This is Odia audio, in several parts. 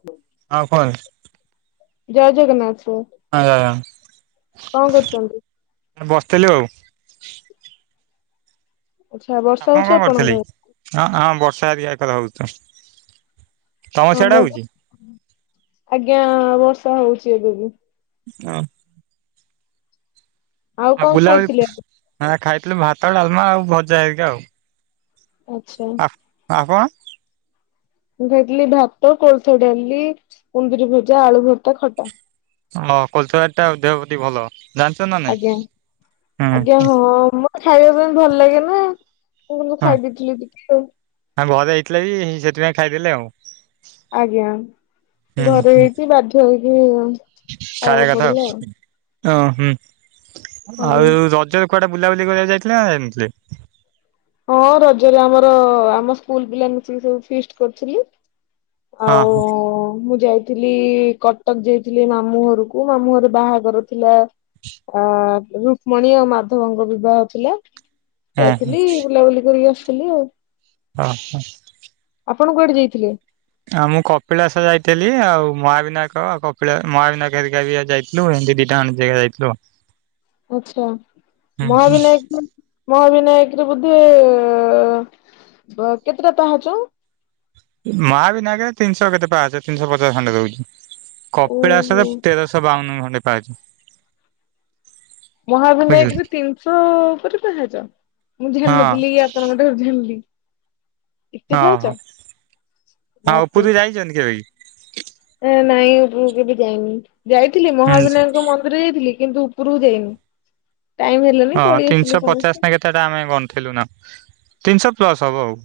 ହଁ। ହଁ କହ [inaudible] ଜୟ ଜଗନ୍ନାଥ ସାର। ଆଃ ବସିଥିଲୁ ଆଉ। ଆଚ୍ଛା ବର୍ଷା ଆପଣ ହଉଛି କଣ କରିଥିଲେ? ଆପଣଙ୍କ ହଁ ହଁ ବର୍ଷା ହେରିକା ଏକଥା ହଉଛ। ହଁ ମୁଁ ଆଜ୍ଞା ବର୍ଷା ହଉଛି ଏବେବି। ହଁ। ଆଉ କଣ ବୁଲାବୁଲି ଖାଇଥିଲେ? ଆଁ ଖାଇଥିଲୁ ଭାତ ଡାଲମା ଆଉ ଭଜା ହେରିକା ଆଉ। ଆଚ୍ଛା। ଆ ଆପଣ? ମୁଁ ଖାଇଥିଲି ଭାତ କୋଳଥ ଡାଲି କୁନ୍ଦୁରି ଭଜା ଆଳୁ ଭର୍ତ୍ତା ଖଟା। ହଁ କୋଲଥ ଡାଲିଟା ଦେହ ପ୍ରତି ଭଲ। ଜାଣିଛ ନା ନାଇଁ? ଆଜ୍ଞା ହୁଁ ଆଜ୍ଞା ହଁ ମ ଖାଇବା ପାଇଁ ଭଲ ଲାଗେ ନା ମୁଁ କିନ୍ତୁ ଖାଇ ଦେଇଥିଲି ଟିକେ ଆଉ। ଆମ ଘରେ ହେଇଥିଲେ ବି ସେଥିପାଇଁ ଖାଇଦେଲେ ଆଉ। ଆଜ୍ଞା ହୁଁ ଘରେ ହୁଁ ହେଇଛି ବାଧ୍ୟ ହେଇକି ଖାଇବା ଖାଇବାକୁ କଥା ପଡିଲା ଆଉ ଆଉ ଓ ହୁଁ ଆଜ୍ଞା। ଆଉ ରଜରେ କୁଆଡେ ବୁଲାବୁଲି କରିବାକୁ ଯାଇଥିଲେ ନାଁ ଯାଇ ନଥିଲେ? ହଁ ରଜରେ ଆମର ଆମ ସ୍କୁଲ ପିଲା ମିଶିକି ସବୁ ଫିଷ୍ଟ କରିଥିଲି। ହଁ ଆଉ ମୁଁ ଯାଇ ଥିଲି କଟକ ଯାଇଥିଲି ମାମୁଁ ଘରକୁ ମାମୁଁ ଘରେ ବାହାଘର ଥିଲା। ଆ ରୁକ୍ମଣୀ ଆଉ ମାଧବଙ୍କ ବିବାହ ଥିଲା ହଁ ହଁ ଯାଇଥିଲି। ବୁଲାବୁଲି କରିକି ଆସଥିଲି ଆଉ। ଓ ହ। ଆପଣ କୁଆଡେ ଯାଇଥିଲେ? ଆଉ ମୁଁ କପିଳାସ ଯାଇଥିଲି ଆଉ ମହାବିନାୟକ ଆଉ କପିଳା ମହାବିନାୟକ ହେରିକା ବି ଯାଇଥିଲି। ଥିଲୁ ହେନ୍ତି ଦିଟା ଜାକ ଜାଗା ଯାଇଥିଲୁ ଆଉ। ଆଛା ମହାବିନାୟକ ବି ମହା ବିିନାୟକ ରେ ବୁଧେ କେତେଟା ପାହାଚ? ମହାବିନାୟକ ରେ ତିନିଶହ କେତେ ପାହାଚ ତିନିଶହ ପଚାଶ ଖଣ୍ଡେ ରହୁଛି। ଓହୋ କପିଳାସରେ ତେରଶହ ବାଉନ ଖଣ୍ଡେ ପାହଚ। ମହାଭିିନାୟକ ରେ ତିନିଶହ ଉପରେ ପାହାଚ ମୁଁ ହଁ ଜାନିନଥିଲି ଆପଣଙ୍କ [inaudible] ଏତେ ଓହୋ ପାହାଚ ବାପ ରେ। ଦେଖିଛନ୍ତି କେବେ କି? ଏ ନାଇଁ ଉପର କୁ କେବେ ଯାଇନି ଯାଇଥିଲି ହୁଁ ମହାବିନାୟକ ମନ୍ଦ ଥରେ ଯାଇଥିଲି କିନ୍ତୁ ଉପରକୁ ଯାଇନି ଟାଇମ ହେଲାନି ହଁ ପଳେଇ ତିନିଶହ ଆସିଲୁ ପଚାଶ ନା ସମସ୍ତେ। କେତେଟା ଆମେ ଗଣିଥିଲୁ ନା ତିନିଶହ ପ୍ଲସ୍ ହବ ଆଉ।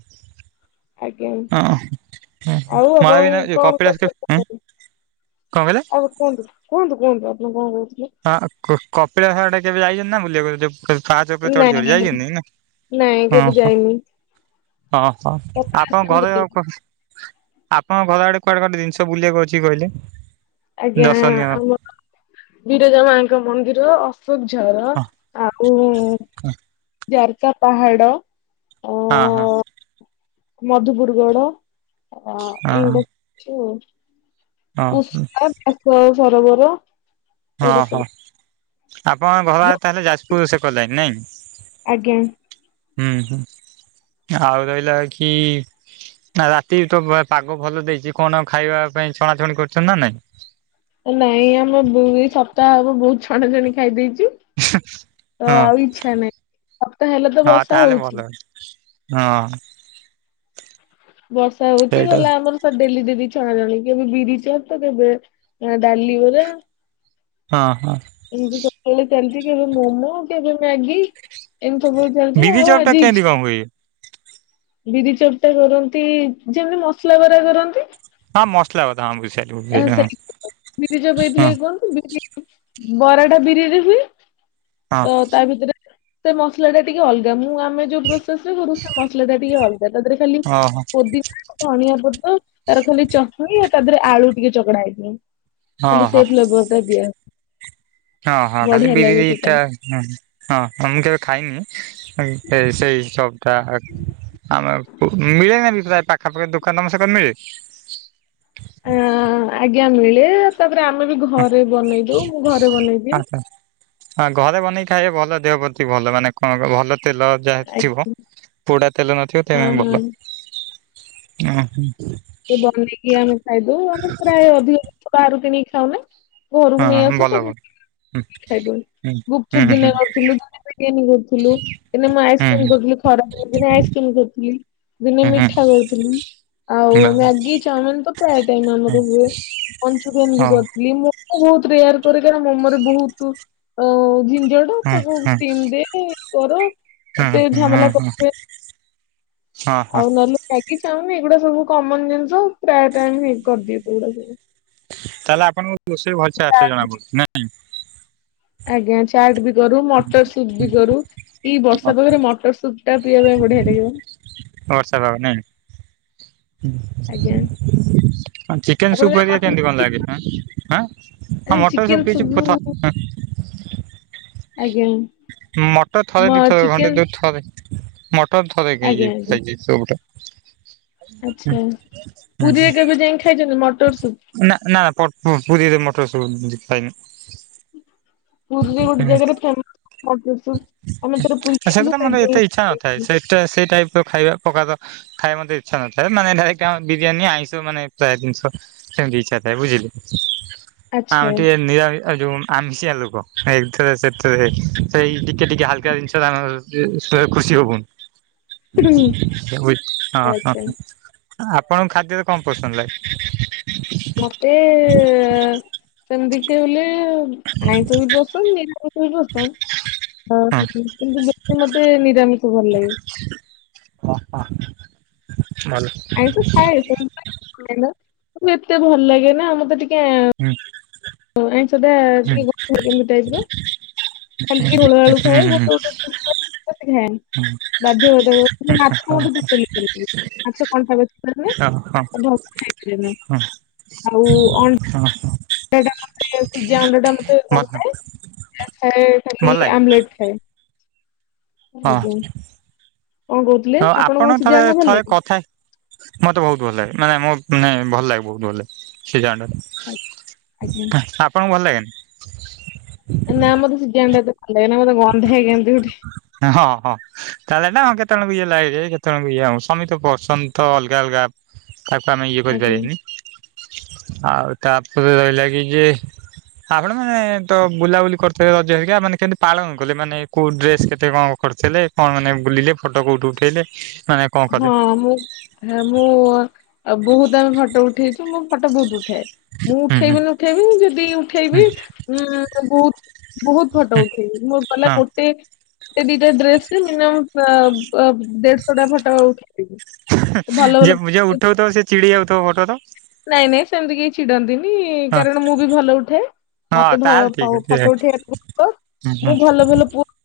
ଆଜ୍ଞା। ହ ହ ଆଉ ଆପଣ ମହାବିନାୟକ କଣ କପିଳାସ କେବେଏଁ କରିବାକୁ କଣ କହିଲେ? ଆଉ କୁହନ୍ତୁ କୁହନ୍ତୁ କୁହନ୍ତୁ ଆପଣ କଣ କହୁଥିଲେ? ହଁ କପିଳାସ ଆଡେ କେବେ ଯାଇଛନ୍ତି ନା ବୁଲିବାକୁ ଯୋଉ। ଫାହାଚ ଉପରେ ଚଢି ଚଢି ନାଇଁ ଯାଇଛନ୍ତି ନାଇଁ କେବେ ନାଁ? ଯାଇନି ହଁ ହଁ କପିଳାସ ଆପଣ କେବେ ଘରେ ଆଉ ଯାଇନି। ଆପଣଙ୍କ ଘର ଆଡେ କୁଆଡେ ଗୋଟେ ଜିନିଷ ବୁଲିବାକୁ ଅଛି କହିଲେ? ଆଜ୍ଞା ଦର୍ଶନୀୟ ହଁ ଆମର ବିରଜା ମାଙ୍କ ମନ୍ଦିର। ସୁବଝର ଆଉ ଯାର୍କା ପାହାଡ। ହଁ ହଁ। ମଧୁପୁର ଗଡ ଅ ଏଇଗୁଡା ହଁ ଅଛି। କୁଷୁମା ବ୍ୟାସସରବର। ହଁ ହଁ ଆପଣ ଘର ଯୋଉ- ତାହେଲେ ଯାଜପୁର ସେ କଲେଣି ନାଇଁ। ଆଜ୍ଞା। ହୁଁ ହୁଁ ଆଉ ରହିଲା ବାକି। ନା ରାତି ତ ବା ପାଗ ଭଲ ଦେଇଛି କଣ ଖାଇବା ପାଇଁ ଛଣାଛଣି କରିଛନ୍ତି ନା ନାଇଁ। ନାଇଁ ଆମେ ଦୁଇ ସପ୍ତାହ ହବ ବହୁତ ଛଣା ଛଣି ଖାଇଦେଇଚୁ। ତ ହଁ ଆଉ ଇଚ୍ଛା ନାହିଁ ସପ୍ତାହ ହେଲେ ତ ବର୍ଷା ହଉଛି। ହ। [unintelligible] ହଁ। ବର୍ଷା ହଉଚି ସେଇଟା ଗଲା ଆମର। ଡେଲି ଡେଲି ଛଣା ଛଣି କେବେ ବିରିଚ ତ କେବେ ଅ -ଡାଲି ବରା। ହଁ ହଁ। ଏମତିଳେ ଚାଲିଛି କେବେ ମୋମୋ କେବେ ମ୍ୟାଗି। ଏମିତି ସବୁବେଳେ ଚାଲିଛି ବିରି ଆଉ ଚପ୍ ଟା ଆଜି କେମିତି କଣ ଇଚ୍ଛା ହୁଏ? ବିରି ଚପଟା କରନ୍ତି ଯେମିତି ମସଲା ବରା କରନ୍ତି। ହଁ ମସଲା ବରା ହ ବୁଝିଲି। ଏ ସେ ମିରିଜାପଇଥିଲ [unintelligible] କଣ। ବିରି ବରା ଟା ବିରିରେ ହୁଏ ହଁ ତ ତା ଭିତରେ ସେ ମସଲା ଟା ଟିକେ ଅଲଗା ମୁଁ ଆମେ ଯୋଉ ପ୍ରୋସେସ ରେ ପୁରା କରୁ ସେ ମସଲା ଟା ଟିକେ ଅଲଗା। ତା ଦେହରେ ଖାଲି ଓହୋ ପୋଦିନା ଧଣିଆ ପତ୍ର ତାର ଖାଲି ଚଟଣି ତା ଦେହରେ ଆଳୁ। ଟିକେ ଚକଡ଼ା ହେଇଥିବ ହଁ ଖାଲି ହଁ ସେ ଫ୍ଲେବର ଟା ଦିଆ। ହଁ ହଁ ଖାଲି ବଢିଆ ଲାଗେ ସେଟା। ବିରିଇଟା। ହଁ ହଁ ମୁ ମୁଁ କେବେ ଖାଇନି ସେଇି ଚକଟା। ଆମ ମିଳେ ନା ବି ପ୍ରାୟ ପାଖାପାଖି ଦୋକାନ ତମସେ ଏକରେ ମିଳେ। ଆ ଆଜ୍ଞା ମିଳେ ତାପରେ ଆମେ ବି ଘରେ ବନେଇ ଦଉ ମୁଁ ଘରେ ବନେଇଦିଏ। ଆଚ୍ଛା ହଁ ଘରେ ବନେଇି ଖାଇବେ ଭଲ ଦେହ ପ୍ରତି ଭଲ ମାନେ କଣ ଭଲ ତେଲ। ଯାହା ଥିବ ଆଜ୍ଞା ପୋଡା ତେଲ ନଥିବ ତେପାଇ ହଁ ହଁ ଭଲ ଓ। ଏ ବନେଇକି ଆମେ ଖାଇଦଉ ଆମେ ପ୍ରାୟ ଅଧିକ ଜିନିଷ ବାହାରୁ କିଣିକି ଖାଉନା। ଘରକୁ ହଁ ନେଇଆସୁ ଭଲ ଭଲ। ତାବେ। ଖାଇଦେଉ ହୁଁ ହୁଁ ଗୁପଚୁପ ଦିନେ ହୁଁ କରୁଥିଲୁ ଦିନେ ବିରୀୟାନି କରିଥିଲୁ। ଦିନେ ମୁଁ ହୁଁ ଆଇସ୍କ୍ରିମ କରିଥିଲି ଖରା ଦିନେ ଆଇସ୍କ୍ରିମ କରୁଥିଲି ଦିନେ ହୁଁ ହୁଁ ହୁଁ ମିଠା କରିଥିଲି। ଆଉ ହୁଁ ମ୍ୟାଗି ଚାଉମିନ ତ ପ୍ରାୟ ଟାଇମ୍ ଆମର ହୁଏ ମଞ୍ଚୁରିଆନ ବି ହଉ। କରିଦିଏ ମୁଁ। ମୁଁ ବହୁତ ରେୟାର କରେ କରଣ ମୋମରେ ବହୁତ ଅ ଝିଞ୍ଜଟ୍। ତ ତାକୁ ଷ୍ଟିମ୍ ଦେ ଇଏ କର ହୁଁ ଏତେ ହୁଁ ଝାମେଲା ହୁଁ ହୁଁ ହୁଁ ହୁଁ ହଁ କର। ହଁ ଆଉ ନହଲେ ମ୍ୟାଗି ଚାଓମିନ୍ ଏଇଗୁଡା ସବୁ କମନ ଜିନିଷ ପ୍ରାୟ ଟାଇମ୍ କରିଦିଏ ସେଗୁଡା ସବୁ। ତାହେଲେ ଆପଣଙ୍କୁ ରୋଷେଇ ଭଲସେ ଆସେ ଚାଟ ଜଣା ପଡୁଛି ନାଇଁ। ଆଜ୍ଞା ଚାଟ୍ ବି କରୁ ମଟର ସୁପ୍ ବି କରୁ ଏଇ ବର୍ଷା ପା ଗରେ ମଟର ସୁପ ଟା ପିଇବା ପାଇଁ ବଢିଆ ଲାଗିବ [unintelligible] ନାଇଁ ଆଜ୍ଞା ଆଉ ଚିକେନ୍ ଆପଣ ସୁପ୍ କେବେ ଅରିଆ ମଟର କେମିତି ସୁପ୍ କଣ ଲାଗେ ଆଁ ପିଇଛନ୍ତି? ଆଁ ଆଁ ହଁ ମୋଟର ଚିକେନ ସବୁ ସୁପ୍ ପିଛି ପଥ ବି- ହ ଆଜ୍ଞା। ମଟର ଥରେ ମ ଦି ଥର ଘଣ୍ଟେ ଚିକେନ ଦୂଇ ଥରେ ମଟର ଥରେ ଆଜ୍ଞା ଖାଇଛି ଆଜ୍ଞା ଯାଇଚି। ସୂପ୍ ଟା। ଆଚ୍ଛା ପୁରୀରେ କେବେ ଯାଇ ଖାଇଛନ୍ତି ମଟର ସୁପ। ନା ନା ପୁରୀରେ ମୋଟର ସୂପ ଖାଇନି। ପୁରୀ ରେ ଗୋଟେ ହୁଁ ଜାଗାରେ ଫେ ମ ମଟର ସୁପ ଆମେ ଥରେ ପୁରୀ ଯାଇଥିଲୁ ସେଇଟି ଥାଇ ସେଇଟା ସେଇ ଟାଇପ୍ର ଖାଇବା ପ୍ରକାର ତ ଖାଇ ମତେ ଇଚ୍ଛା ନଥାଏ ମାନେ ଆମ ବିରିୟାନୀ ଆଇଁସ ମାନେ ପ୍ରାୟ ଜିନିଷ। ସେମିତି ଇଚ୍ଛା ଥାଏ ବୁଝିଲେ। ଆମେ ଆଚ୍ଛା ଟିକେ ନିରାମ ଯୋଉ ଆମିଷଆ ଲୋକଏଥି ରେ ସେଥିରେ ସେଇ ଟିକ ଟିକେ ହାଲକା ଜିନିଷ ଟିକେ ଖୁସି ହବୁନି। [unintelligible] ହଁ ଆଚ୍ଛା। ହ ଆପଣଙ୍କ ଖାଦ୍ୟରେ କଣ ପସନ୍ଦ ଲାଗେ। ମତେ ସେମିତି ଦେଖିବାକୁ ଗଲେ ଆଇଁଶ ବି ପସନ୍ଦ ନିରାମିଷ ବି ପସନ୍ଦ। ହଁ କିନ୍ତୁ ବ ମତେ ନିରାମିଷ ଭଲ ଲାଗେ। ଓ ହ ଭଲ। ଆଇଁଶ ଖାଏ ଏତେ ଭଲ ଲାଗେ ନା ମତେ ଟିକେ ହୁଁ। ଆଇଁଷ ଟା ହୁଁ କେମିତି ଟାଇପ୍ ର। ଖାଲି ଟିକେ ଝୋଳ ଆଳୁ ହୁଁ ଖାଏ [unintelligible] ଖାଏନି। ବାଧ୍ୟ ହୋଇଥା ମାଛ ହଁ ମତେ ଟୋଟାଲ ଇଚ୍ଛା ନାହିଁ ମାଛ କଣ୍ଟା ବିଲେ ହଁ ହଁ [unintelligible] ଖାଇ ନା ହଁ ଆଉ ଅ ହଁ। ସେଟା ମୋତେ ସିଜା ଅଣ୍ଡାଟା। ସେ ଭଲ କରୁଥାଏ ଭଲ ଖାଲି ଲାଗେ ଆମଲେଟ ଖାଏ। ଆଜ୍ଞା। କଣ କହୁଥିଲେ ତ ଆପଣଙ୍କୁ ଆପଣ ସିଝା ଥରେ ଅଣ୍ଡା ଭଲ ଥରେ ଲାଗେ? କ ଥା ମତେ ବହୁତ ଭଲ ଲାଗେ ମାନେ ମୋ ମାନେ ଭଲ ଲାଗେ ବହୁତ ଭଲ ଲାଗେ ସେ ଆଜ୍ଞା। ଜଣଟା। ଆପଣଙ୍କୁ ଭଲ ଲାଗେ ନା। ନା ମତେ ସିଯା ଅଣ୍ଡା ଭଲ ଲାଗେ ନା ମତେ ଗନ୍ଧାଏ କେମତି ଗୋଟେ। ହଁ ହଁ। ତାହେଲେ ନା ହଁ କେତେବେଳକୁ ଇଏ ଲାଗେ କେତେବେଳ ଇଏ ହଉ ସମୀ ତ ପସନ୍ଥ ଅଲଗା ଅଲଗା। ତାକୁ ଆମେ ଇଏ ଆଜ୍ଞା। କରିପାରିବାନି। ଆଉ ତାପରେ ରହିଲା କି ଯେ ଆପଣ ମାନେ ତ ବୁଲାବୁଲି କରିଥିଲେ ରଜ ହେରିକି ମାନେ କେମିତି ପାଳନ କଲେ ମାନେ କୋଉ ଡ୍ରେସ କେତ୍ ସେ କଣ କରିଥିଲେ କଣ ମାନେ ବୁଲିଲେ ଫଟୋ କୋଉଠି ଉଠେଇଲେ ମାନେ କଣ କଲେ ହଁ ମୁଁ ହେ ମୁଁ ଅ ବହୁତ ଆମେ ଫଟୋ ଉଠେଇଛୁ ମୁଁ ଫଟୋ ବହୁତ ଉଠାଏ। ମୁଁ ହୁଁ ଉଠେଇବି ନି ହୁଁ ଉଠେଇବିନି ଯଦି ଉଠେଇବି ଉଁ ବହୁତ ବହୁତ ଫଟ ହୁଁ ଉଠେଇବି ମୁ ଗଲେ ହଁ ଗୋଟେ ଟେ ଦିଟା ଡ୍ରେସରେ ମିନିମମ୍ ବା ଆ ଦେଢଶହ ଟା ଫଟ ଉଠେଇବି। ଯେଏ ଯିଏ ଉଠଉ ଥିବ ସେ ଚିଡି ଯାଉ ତ ଫଟ ତ। ନାଇଁ ନାଇଁ ସେମିତି କେହି ଚିଡନ୍ତିନି ହଁ କାରଣ ମୁଁ ବି ଭଲ ଉଠାଏ। ହଁ ମତେ ଭ ଭଉ ଫଟୋ ଉଠାଇବାକୁ ତ ହଁ ହଁ।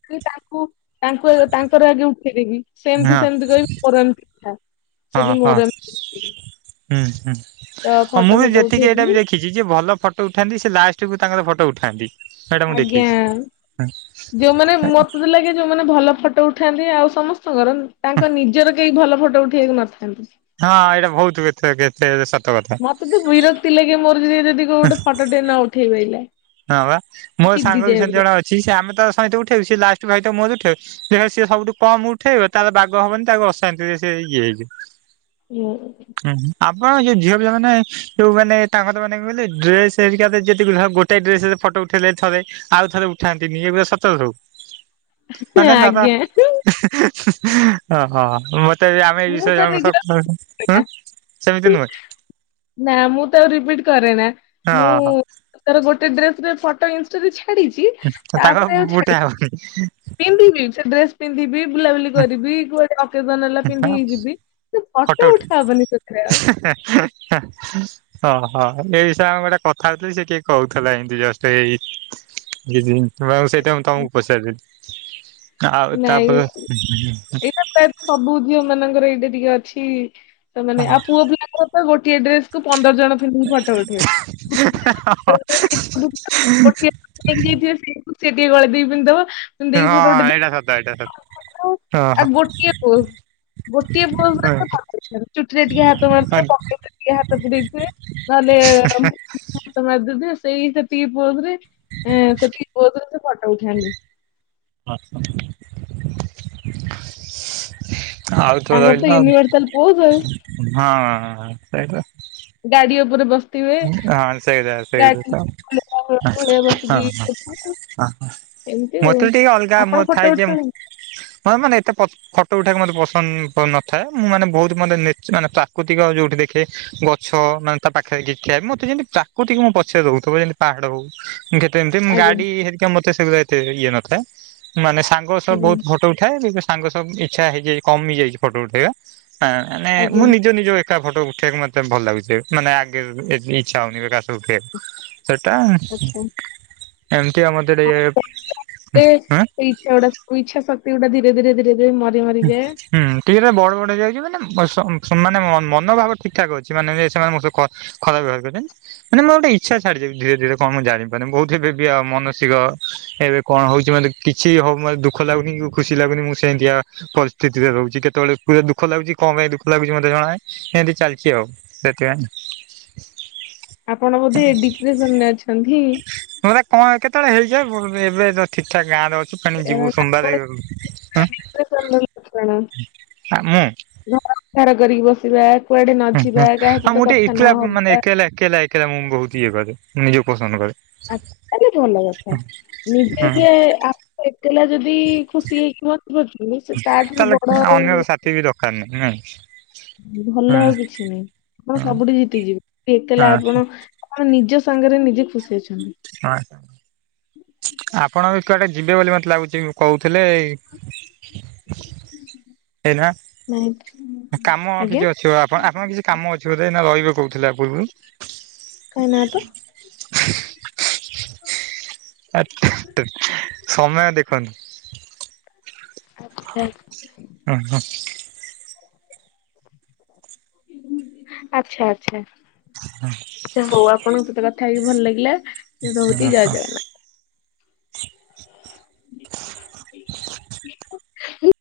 କି ତାଙ୍କୁ ତାଙ୍କୁ ତାଙ୍କର ଆଗେ ଉଠେଇ ଦେଇକି ସେମିତି ହଁ ସେମତି କହିବି ମୋର ଏମତି ସେ ହଁ ହଁ ମୋର ଏମତି ହୁଁ ହୁଁ ତ ହଁ ମୁଁ ଫଟୋ ବି ଫଟୋ ଯେତିକି ଏଇଟା ଉଠେଇଥିଲି ବି ଦେଖିଛି ଯି ଯିଏ ଭଲ ଫଟୋ ଉଠାନ୍ତି ସେ ଲାଷ୍ଟକୁ ତାଙ୍କର ଫଟୋ ଉଠାନ୍ତି। ସେଇଟା ମୁଁ ଆଜ୍ଞା ଦେଖିଛି ଯୋଉମାନେ ମତ ସେଥି ଲାଗୀ ଯୋଉମାନେ ଭଲ ଫଟୋ ଉଠାନ୍ତି ଆଉ ସମସ୍ତଙ୍କର ତାଙ୍କ ନିଜର କେହି ଭଲ ଫଟୋ ଉଠେଇ ବାକୁ ନଥାନ୍ତି। ହଁ ଏଇଟା ବୋହୁତ୍ [unintelligible] ଏତେ ସତ କଥା। ମତେ ବିରକ୍ତି ଲାଗେ ମୋର ଯଦି ଗୋଟେ ଫଟୋ ଟେ ନ ଉଠେଇଲେ। ହଁ ବା ମୋର ସାଙ୍ଗ ବି ସେମତି ଜଣେ ଅଛି ସେ ଆମେ ତା ସହିତ ଉଠେଇବୁ ସେ ଲାଷ୍ଟ ଭାଇତ ମୋ ଉଠେଇ ସେଟା ସେ ସବୁଠୁ କମ୍ ଉଠେଇବେ ତାର ବାଘ ହବନି ତାକୁ ଅଶାନ୍ତି ସେ ଇଏ ହେଇଯିବେ। ହୁଁ, ହୁଁ ଆପଣ ଯୋଉ ଝିଅ ପିଲା ମେ ଯୋଉ ମାନେ ତାଙ୍କର ମାନେ ଡ୍ରେସ୍ ହାରିକା ଗୋଟେ ଡ୍ରେସ୍ ରେ ଫଟୋ ଉଠେଇଲେ ଥରେ ଆଉ ଥରେ ଉଠାନ୍ତିନି। ଏ ଗୁଡା ସତ ସବୁ? ମାନେ ଦବା ଆଜ୍ଞା ଓହୋ ମ ତେବେ ଆମେ ଏଇ ମୁଁ ବିଷୟରେ ତ ଜଣଙ୍କ ନିଜେ ସହଁ ସେମିତି ନୁହେଁ। ନା ମୁଁ ତ ଆଉ ରିପିଟ୍ କରେନା। ମୁଁ ଓହୋ ତର ଗୋଟେ ଡ୍ରେସ୍ ରେ ଫଟ ଯଦି ଛାଡିଛି ତାଙ୍କ ତାପରେ ଆଉ ଛାଡି [unintelligible] ପିନ୍ଧିବି ସେ ଡ୍ରେସ୍ ପିନ୍ଧିବି। ବୁଲାବୁଲି କରିବି। କୁଆଡ଼େ ଅକେଜନ୍ ହେଲା ପିନ୍ଧିକି ଯିବି ଫଟୋ ଉଠା ହବନି ସେଥିରେ ଆଉ। [unintelligible] ଓହୋ ଏଇ ବିଷୟରେ ଆମେ ଗୋଟେ କଥା ହଉଥିଲି ସେ କିଏ କହୁଥିଲା ଏମତି ଜଷ୍ଟ ଏଇ ସେଇଟା ମୁଁ ତମକୁ ପଚାରୁଚି। ଆଉ ତାପରେ ପ୍ର ସବୁ ଝିଅ ମାନଙ୍କର ଏଇଟା ଟିକେ ଅଛି, ସେମାନେ ହଁ ଆଉ ପୁଅ ପିଲାଙ୍କର ଆ ଗୋଟିଏ ଡ୍ରେସ୍ କୁ ପନ୍ଦର ଜଣ ପିନ୍ଧିକି ଫଟ ଉଠେଇବେ ଯାଇଥିବେ ସିଏ ଟିକେ ଗଳେଇ ଦେଇ ପିନ୍ଧଦବ ହଁ ଏଇଟା ସତ ଏଇଟା ସତ। ଏକ ହଁ ଆଉ ଗୋଟିଏ ପୋଜ୍। ଗୋଟିଏ ପୋଜ୍ ରେ ଫୋଟ ଉଠେଇବ, ଚୁଟିରେ ଟିକେ ହାତ ହଁ ମାରାରୁଥିବେ, ପ୍ୟାକେଟ୍ ରେ ଟିକେ ହାତ ପୁରେଇଥିବେ। ନ ହେଲେ ହାତ ମାରିଦେଇ ଥିବେ, ସେଇ ସେତିକି ପୋଜ୍ ରେ ସେତିକି ପୋରେ ସେ ଫଟ ଉଠାନ୍ତି। [unintelligible] ଆଉଥ ତାଙ୍କର ତ ରହିଲା ୟୁନିଭର୍ସାଲ ପୋଜ୍ ଆଉ ଆ ହଁ ସେଇତ ଗାଡି ଉପରେ ବସ ସିଏ ହଁ ସେଇଟା ସେଇଟା ତ ହଁ [unintelligible] ବସିକି ହଁ ହଁ ଏମିତି ଆଉ ମତେ ଟିକେ ଅଲଗା ଆପଣ ମୋ ଥାଏ ଫଟୋ ଯେ ଉଠାନ୍ତି ମାନେ ଏତେ ଫଟୋ ଉଠେବାକୁ ମୋତେ ପସନ୍ଦ ନ ନଥାଏ, ମୁଁ ମାନେ ବୋହୁତ୍ ମାନେ ନେଚୁ- ପ୍ରାକୃତିକ ଯୋଉଠି ଦେଖେ ଗଛ ମାନେ ତା ପାଖରେ କିଏ ଠିଆ ମତେ ଯେମିତି ପ୍ରାକୃତିକ ମୋ ପଛରେ ରହୁଥିବ, ଯେମିତି ପାହାଡ ହୋଉ କେତେ ଏମିତି ମୁଁ ଆଜ୍ଞା ଗାଡି ହେରିକା ମତେ ସେଗୁଡ଼ା ଏତେ ଇଏ ନଥାଏ। ମାନେ ସାଙ୍ଗ ସାଙ୍ଗ ସହ ଆଜ୍ଞା ବୋହୁତ୍ ଫଟୋ ଉଠାଏ। କିନ୍ତୁ ସାଙ୍ଗ ସହ ଇଚ୍ଛା ହେଇଯାଏ କମି ଯାଇଯାଇଛି ଫଟୋ ଉଠେଇବା। ହ ମାନେ ମୁଁ ଆଜ୍ଞା ନିଜ ନିଜ ଏକା ଫଟୋ ଉଠେଇବାକୁ ମତେ ଭଲ ଲାଗୁଚି ମାନେ ଏବେ ଏ ଇଚ୍ଛା ହୋଉନି କାହା ସହ ଉଠାଇବାକୁ। ସେଟା ଆଚ୍ଛା ଏମିତି ଆମ ଏ ଟିକେ, ଏ ଏଇ ଇଚ୍ଛାଗୁଡା ଇଚ୍ଛା ଶକ୍ତିଗୁଡା ଧିରେ ଧିରେ ଧିରେ ଧିରେ ଯେ ଏଇ ମରି ମରି ଉଁ ହୁଁ। ଟିକେ ହେରା ବଡ଼ ବଡ଼ ହେଇଯାଉଚି ମାନେ ମ ସ ସେମାନେ ମନ ମନଭାବ ଠିକ୍ ଠାକ୍ ଅଛି ମାନେ ଯେ ସେମାନେ ମୋ ସହ କ ଖରାପ ବ୍ୟବହାର କରି ମାନେ ମୁଁ ଆଉ ଗୋଟେ ଇଚ୍ଛା ଛାଡିଯାଉଚି ଧୀରେ ଧୀରେ କଣ ମୁଁ ଜାଣିପାରୁନି ବୌଦ୍ଧିକ ବି ଆଉ ମାନସିକ ଏବେ କଣ ହୋଉଚି ମତେ କିଛି ହୋଉ ମତେ ଦୁଃଖ ଲାଗୁନି କି ଖୁସି ଲାଗୁନି ମୁଁ ସେମତିଆ ପରିସ୍ଥିତିରେ ରହୁଚି କେତେବେଳେ ପୁରା ଦୁଃଖ ଲାଗୁଚି କଣ ମାଇଁ ଦୁଃଖ ଲାଗୁଚି ମତେ ଜଣା ଏମତି ଚାଲଚି ଆଉ। ସେଥି ପାଇଁ ଆପଣ ବୋଧେ ଏ ଡିପ୍ରେସନରେ ଅଛନ୍ତି? ମତେ କଣ କେତେବେଳେ ହେଇଯାଏ ବୋ ଏବେ ତ ଠିକଠାକ ଗାଁରେ ଅଛୁ ତେଣିକ ଯିବୁ ସୋମବାରେ ଉଁ ସେ ସେମିତି [unintelligible] ଆଁ ମୁଁ ଘର [unintelligible] କରିକି ବସିବା। କୁଆଡେ ନ ହୁଁ ହୁଁ ଯିବା କାହା ଆଉ ସହିତ ମୁଁ ଟିକେ କଥା ନ ଏକଲା ମାନେ ହବା। ଏକେଲା ଏକେଲା ଏକେଲା ମୁଁ ବୋହୁତ ଇଏ କରେ ମୁଁ ନିଜକୁ ପସନ୍ଦ କରେ। ଆଛା ତା ବି ଭଲ କଥା ନିଜେ ହୁଁ ଯେ ଆ ଏକେଲା ଯଦି ଖୁସି ହେଇକି [unintelligible] ସେ ତାଠାରୁୁ ବଡ ଆଉ କାର ନାହିଁ ନା ଭଲ ଆଉ କିଛି ନାହିଁ ଆପଣ ହଁ ସବୁଠି ଜିତିଯିବେ ଏକେଲା ଆପଣ ଆପଣ ନିଜ ସାଙ୍ଗରେ ନିଜେ ଖୁସି ଅଛନ୍ତି। ହଁ ଆପଣ ବି କୁଆଡେ ଯିବେ ବୋଲି ମତେ ଲାଗୁଚି କୋହୁଥିଲେ? ଏଇନା। ନାଇଁ କାମ ଆଜ୍ଞା କିଛି ଅଛିି ପା ଆପଣ ଆପଣଙ୍କର କିଛି କାମ ଅଛି ବୋଧେ ଏଇନା ରହିବେ କୋହୁଥୁଲେ ଆ ପୂର୍ବରୁ। କାଇଁ ନାଁ ତ। ଆଁ ସମୟ ଦେଖନ୍ତୁ। ଆଚ୍ଛା। ଅଁହଁ। ଆଚ୍ଛା ଆଚ୍ଛା। ଆଚ୍ଛା ହୋଉ ଆପଣଙ୍କ ସହିତ କଥା ହେଇକି ଭଲ ଲାଗିଲା ଏ ହଁ, ରହୁଚି ହଁ। ଜୟ ଜଗନ୍ନାଥ। ଉଁ